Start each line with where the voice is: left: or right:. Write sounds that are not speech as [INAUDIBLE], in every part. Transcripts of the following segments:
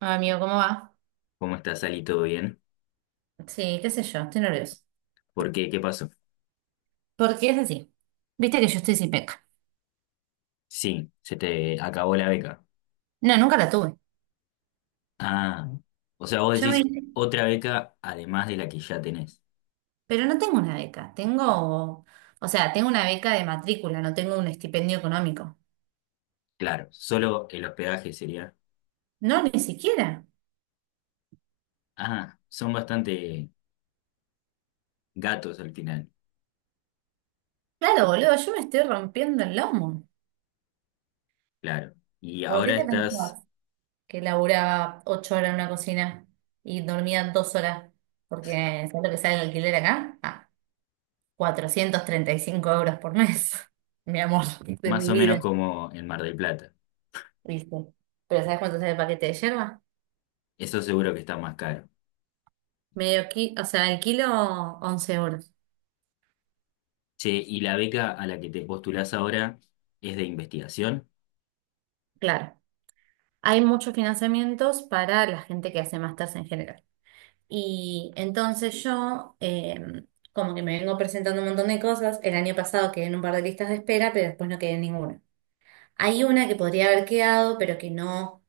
right: Ah, Amigo, ¿cómo va?
left: ¿Cómo estás, Ali? ¿Todo bien?
right: Sí, qué sé yo, estoy nerviosa.
left: ¿Por qué? ¿Qué pasó?
right: Porque es así, viste que yo estoy sin beca.
left: Sí, se te acabó la beca.
right: No, nunca la tuve.
left: Ah, o sea, vos
right: Yo me...
left: decís otra beca además de la que ya tenés.
right: Pero no tengo una beca, tengo, o sea, tengo una beca de matrícula, no tengo un estipendio económico.
left: Claro, solo el hospedaje sería.
right: No, ni siquiera.
left: Ah, son bastante gatos al final,
right: Claro, boludo, yo me estoy rompiendo el lomo.
left: claro. Y
right: ¿Por qué
left: ahora
right: te
left: estás
right: pensás que laburaba 8 horas en una cocina y dormía 2 horas? Porque, ¿sabes lo que sale el alquiler acá? Ah, 435 euros por mes, [LAUGHS] mi amor, de
left: más
right: mi
left: o menos
right: vida.
left: como en Mar del Plata.
right: Listo. Pero ¿sabes cuánto sale el paquete de yerba?
left: Eso seguro que está más caro.
right: Medio kilo, o sea, el kilo 11 euros,
left: Che, y la beca a la que te postulás ahora es de investigación.
right: claro. Hay muchos financiamientos para la gente que hace másters en general. Y entonces yo, como que me vengo presentando un montón de cosas. El año pasado quedé en un par de listas de espera, pero después no quedé en ninguna. Hay una que podría haber quedado, pero que no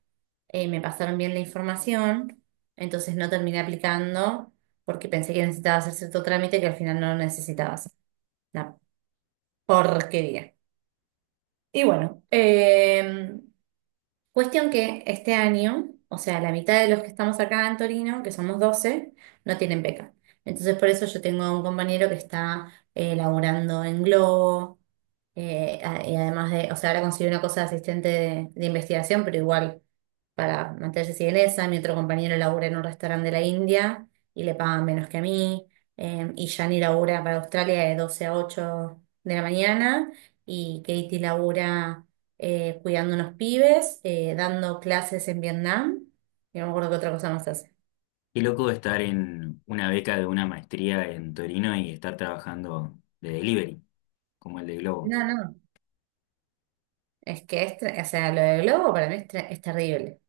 right: me pasaron bien la información, entonces no terminé aplicando porque pensé que necesitaba hacer cierto trámite que al final no lo necesitaba hacer. Una porquería. Y bueno, cuestión que este año, o sea, la mitad de los que estamos acá en Torino, que somos 12, no tienen beca. Entonces, por eso yo tengo un compañero que está laburando en Globo, y además de, o sea, ahora consiguió una cosa de asistente de investigación, pero igual para mantenerse sin esa. Mi otro compañero labura en un restaurante de la India y le pagan menos que a mí. Y Yani labura para Australia de 12 a 8 de la mañana, y Katie labura cuidando unos pibes, dando clases en Vietnam. Y no me acuerdo qué otra cosa más hace.
left: Qué loco estar en una beca de una maestría en Torino y estar trabajando de delivery, como el de Globo.
right: No, no, es que o sea, lo de Globo para mí es terrible,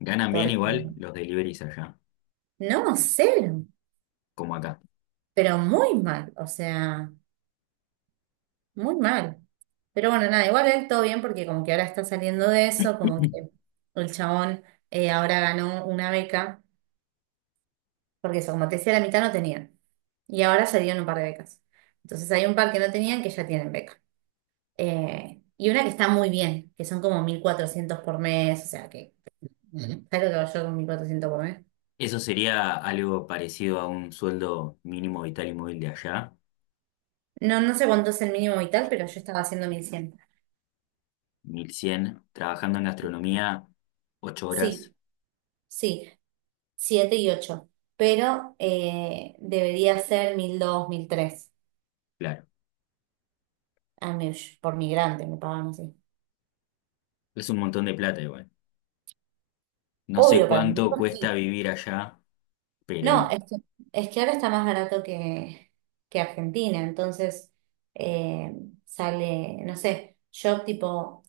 left: Ganan bien
right: porque
left: igual los deliveries allá,
right: no, cero,
left: como acá.
right: pero muy mal, o sea, muy mal. Pero bueno, nada, igual él todo bien porque como que ahora está saliendo de eso, como
left: [CLEARS THROAT]
right: que el chabón ahora ganó una beca, porque eso, como te decía, la mitad no tenían, y ahora salieron un par de becas. Entonces hay un par que no tenían que ya tienen beca. Y una que está muy bien, que son como 1400 por mes, o sea que, Ujú. ¿Sabes lo que hago yo con 1.400 por mes?
left: Eso sería algo parecido a un sueldo mínimo vital y móvil de allá,
right: No, no sé cuánto es el mínimo vital, pero yo estaba haciendo 1100.
left: 1.100 trabajando en gastronomía, 8 horas,
right: Sí, sí, 7 y ocho. Pero debería ser mil dos, mil tres.
left: claro.
right: A mí, por migrante, me pagan así.
left: Es un montón de plata igual. No sé
right: Obvio, para mí,
left: cuánto
right: sí.
left: cuesta vivir allá,
right: No, es
left: pero
right: que, es que ahora está más barato que Argentina, entonces eh, sale, no sé, yo tipo.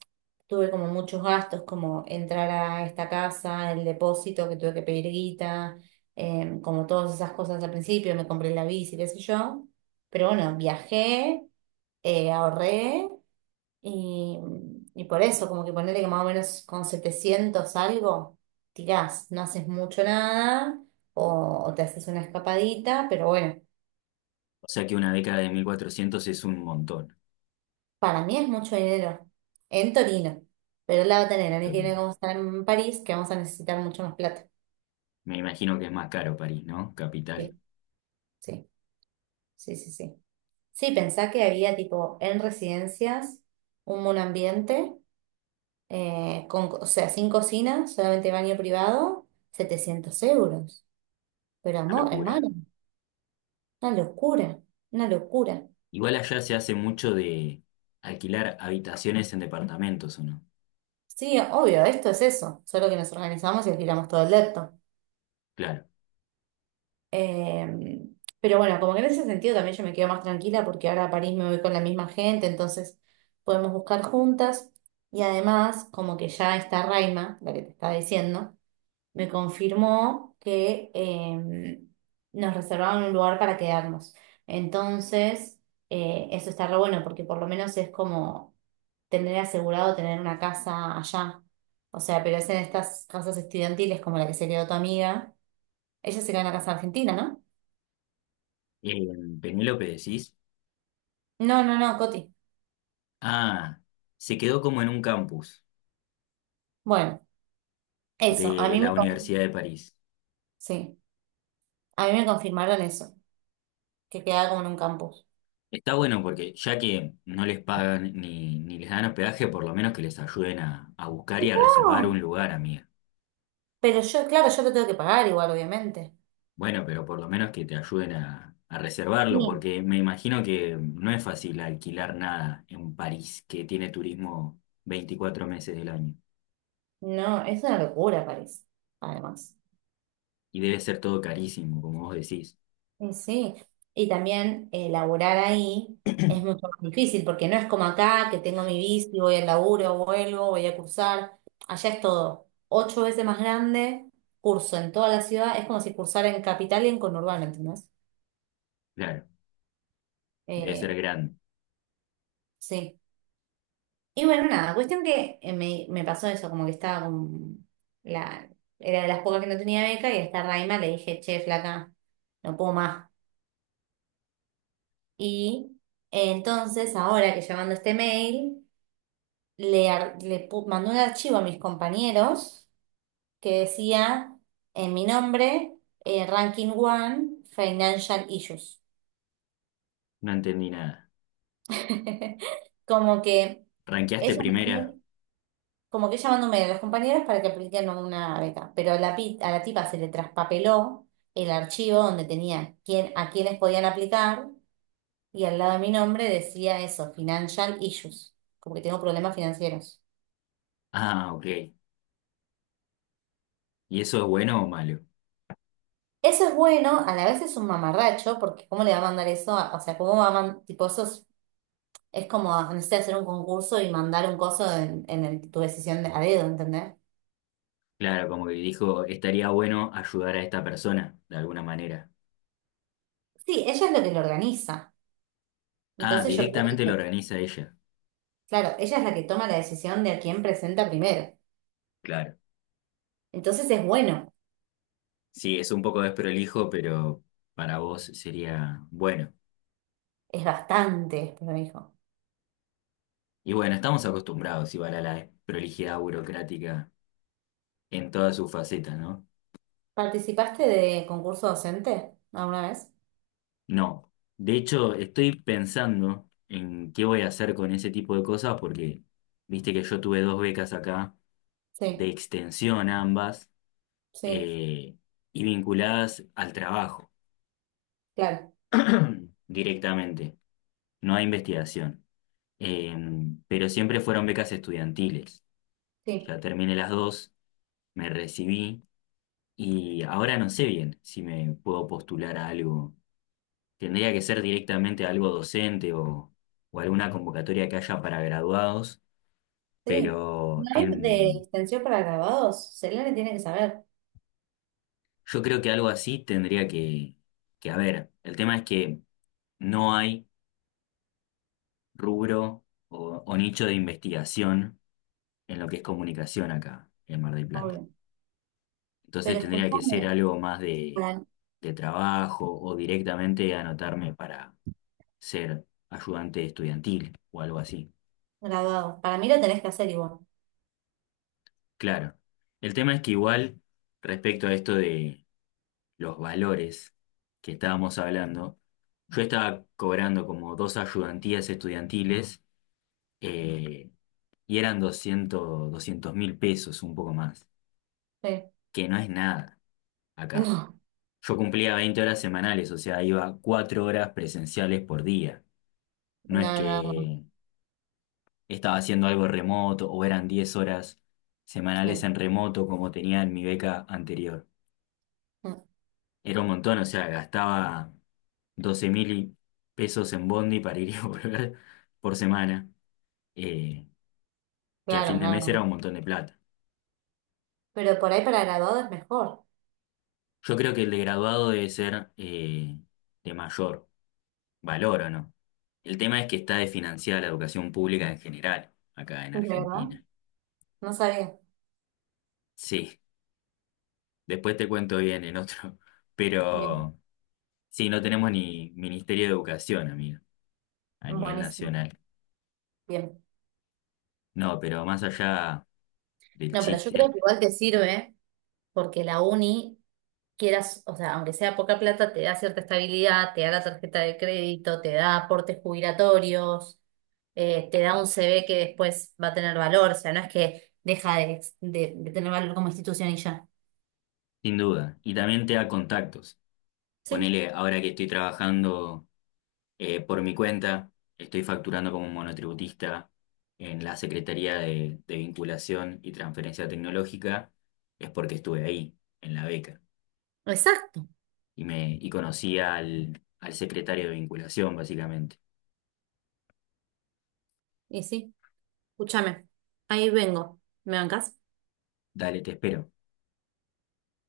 right: Tuve como muchos gastos, como entrar a esta casa, el depósito que tuve que pedir guita, como todas esas cosas al principio, me compré la bici, qué sé yo. Pero bueno, viajé, ahorré, y, y por eso, como que ponerle que más o menos con 700 algo, tirás, no haces mucho nada, o te haces una escapadita, pero bueno,
left: o sea que una década de 1.400 es un montón
right: para mí es mucho dinero en Torino, pero la va a tener.
left: en
right: A mí que
left: Torino.
right: como estar en París, que vamos a necesitar mucho más plata.
left: Me imagino que es más caro París, ¿no? Capital,
right: ¿Sí? Sí, sí, sí, sí. Sí, pensá que había tipo en residencias un monoambiente, o sea, sin cocina, solamente baño privado, 700 euros. Pero
left: una
right: amor,
left: locura.
right: hermano, una locura, una locura.
left: Igual allá se hace mucho de alquilar habitaciones en departamentos, ¿o no?
right: Sí, obvio, esto es eso, solo que nos organizamos y alquilamos todo el depto.
left: Claro.
right: Eh, pero bueno, como que en ese sentido también yo me quedo más tranquila porque ahora a París me voy con la misma gente, entonces podemos buscar juntas. Y además, como que ya está Raima, la que te estaba diciendo, me confirmó que nos reservaron un lugar para quedarnos. Entonces, eso está re bueno porque por lo menos es como tener asegurado tener una casa allá. O sea, pero es en estas casas estudiantiles como la que se quedó tu amiga. Ella se quedó en la casa argentina, ¿no?
left: Eh, Penélope decís,
right: No, no, no, Coti.
left: ah, se quedó como en un campus
right: Bueno, eso, a
left: de
right: mí
left: la
right: me, con-
left: Universidad de París.
right: sí, a mí me confirmaron eso, que quedaba como en un campus.
left: Está bueno porque ya que no les pagan ni les dan hospedaje, por lo menos que les ayuden a buscar y a reservar un
right: Oh,
left: lugar, amiga.
right: pero yo, claro, yo lo tengo que pagar igual, obviamente.
left: Bueno, pero por lo menos que te ayuden a reservarlo,
right: Sí.
left: porque me imagino que no es fácil alquilar nada en París, que tiene turismo 24 meses del año.
right: No, es una locura París, además.
left: Y debe ser todo carísimo, como vos decís.
right: Sí, sí. Y también laburar ahí es mucho más difícil, porque no es como acá, que tengo mi bici, voy al laburo, vuelvo, voy a cursar. Allá es todo ocho veces más grande, curso en toda la ciudad, es como si cursara en capital y en conurbano, ¿entendés?
left: Claro, debe ser
right: Eh,
left: grande.
right: sí. Y bueno, nada, cuestión que me pasó eso, como que estaba la... Era de las pocas que no tenía beca, y a esta Raima le dije, che, flaca, no puedo más. Y entonces, ahora que llamando este mail, le, ar- le pu- mandé un archivo a mis compañeros que decía en mi nombre, Ranking One, Financial Issues.
left: No entendí nada.
right: [LAUGHS] Como que
left: ¿Ranqueaste
right: ella
left: primera?
right: mandó- como que ella mandó un mail a los compañeros para que apliquen una beca. Pero a la tipa se le traspapeló el archivo donde tenía quién, a quiénes podían aplicar, y al lado de mi nombre decía eso, Financial Issues, como que tengo problemas financieros.
left: Ah, ok. ¿Y eso es bueno o malo?
right: Eso es bueno, a la vez es un mamarracho, porque ¿cómo le va a mandar eso? O sea, ¿cómo va a mandar, tipo, eso es, como, necesitas hacer un concurso y mandar un coso en, tu decisión de, a dedo, ¿entendés?
left: Claro, como que dijo, estaría bueno ayudar a esta persona, de alguna manera.
right: Sí, ella es la que lo organiza.
left: Ah,
right: Entonces yo creo
left: directamente lo
right: que,
left: organiza ella.
right: claro, ella es la que toma la decisión de a quién presenta primero.
left: Claro.
right: Entonces es bueno,
left: Sí, es un poco desprolijo, pero para vos sería bueno.
right: es bastante, pero dijo.
left: Y bueno, estamos acostumbrados igual a la prolijidad burocrática en todas sus facetas, ¿no?
right: ¿Participaste de concurso docente alguna vez?
left: No. De hecho, estoy pensando en qué voy a hacer con ese tipo de cosas porque viste que yo tuve dos becas acá, de
right: Sí,
left: extensión ambas.
right: sí,
left: eh, y vinculadas al trabajo
right: claro,
left: [CLEARS THROAT] directamente, no a investigación. Eh, pero siempre fueron becas estudiantiles.
right: sí,
left: Ya terminé las dos, me recibí y ahora no sé bien si me puedo postular a algo. Tendría que ser directamente algo docente o alguna convocatoria que haya para graduados,
right: sí.
left: pero
right: Live de
left: en-
right: extensión para grabados, Selene tiene que saber.
left: yo creo que algo así tendría que haber. El tema es que no hay rubro o nicho de investigación en lo que es comunicación acá en Mar del Plata. Entonces
right: Pero
left: tendría que ser
right: escúchame,
left: algo más
right: para,
left: de trabajo o directamente anotarme para ser ayudante estudiantil o algo así.
right: graduado. Para mí lo tenés que hacer igual.
left: Claro. El tema es que igual respecto a esto de los valores que estábamos hablando, yo estaba cobrando como dos ayudantías estudiantiles eh, y eran 200 200 mil pesos, un poco más.
right: Sí.
left: Que no es nada acá.
right: [LAUGHS]
left: Yo cumplía 20 horas semanales, o sea, iba 4 horas presenciales por día. No es
right: No, no, no, no.
left: que estaba haciendo algo remoto o eran 10 horas semanales
right: Sí.
left: en remoto como tenía en mi beca anterior.
right: No,
left: Era un montón, o sea, gastaba 12.000 pesos en bondi para ir y [LAUGHS] volver por semana, eh, que a fin
right: claro,
left: de
right: no,
left: mes
right: no.
left: era
right: No.
left: un montón de plata.
right: Pero por ahí para graduado es mejor.
left: Yo creo que el de graduado debe ser de mayor valoro, ¿no? El tema es que está desfinanciada la educación pública en general, acá en
right: ¿De verdad?
left: Argentina.
right: No sabía.
left: Sí, después te cuento bien en otro, [LAUGHS]
right: Bien,
left: pero sí, no tenemos ni Ministerio de Educación, amigo, a nivel
right: buenísimo.
left: nacional.
right: Bien.
left: No, pero más allá del
right: No, pero yo creo
left: chiste,
right: que igual te sirve porque la uni, quieras, o sea, aunque sea poca plata, te da cierta estabilidad, te da la tarjeta de crédito, te da aportes jubilatorios, te da un CV que después va a tener valor. O sea, no es que deja de tener valor como institución y ya.
left: sin duda. Y también te da contactos.
right: Sí.
left: Ponele, ahora que estoy trabajando por mi cuenta, estoy facturando como monotributista en la Secretaría de Vinculación y Transferencia Tecnológica, es porque estuve ahí, en la beca,
right: Exacto.
left: y conocí al secretario de vinculación, básicamente.
right: Y sí, escúchame. Ahí vengo. ¿Me bancas?
left: Dale, te espero.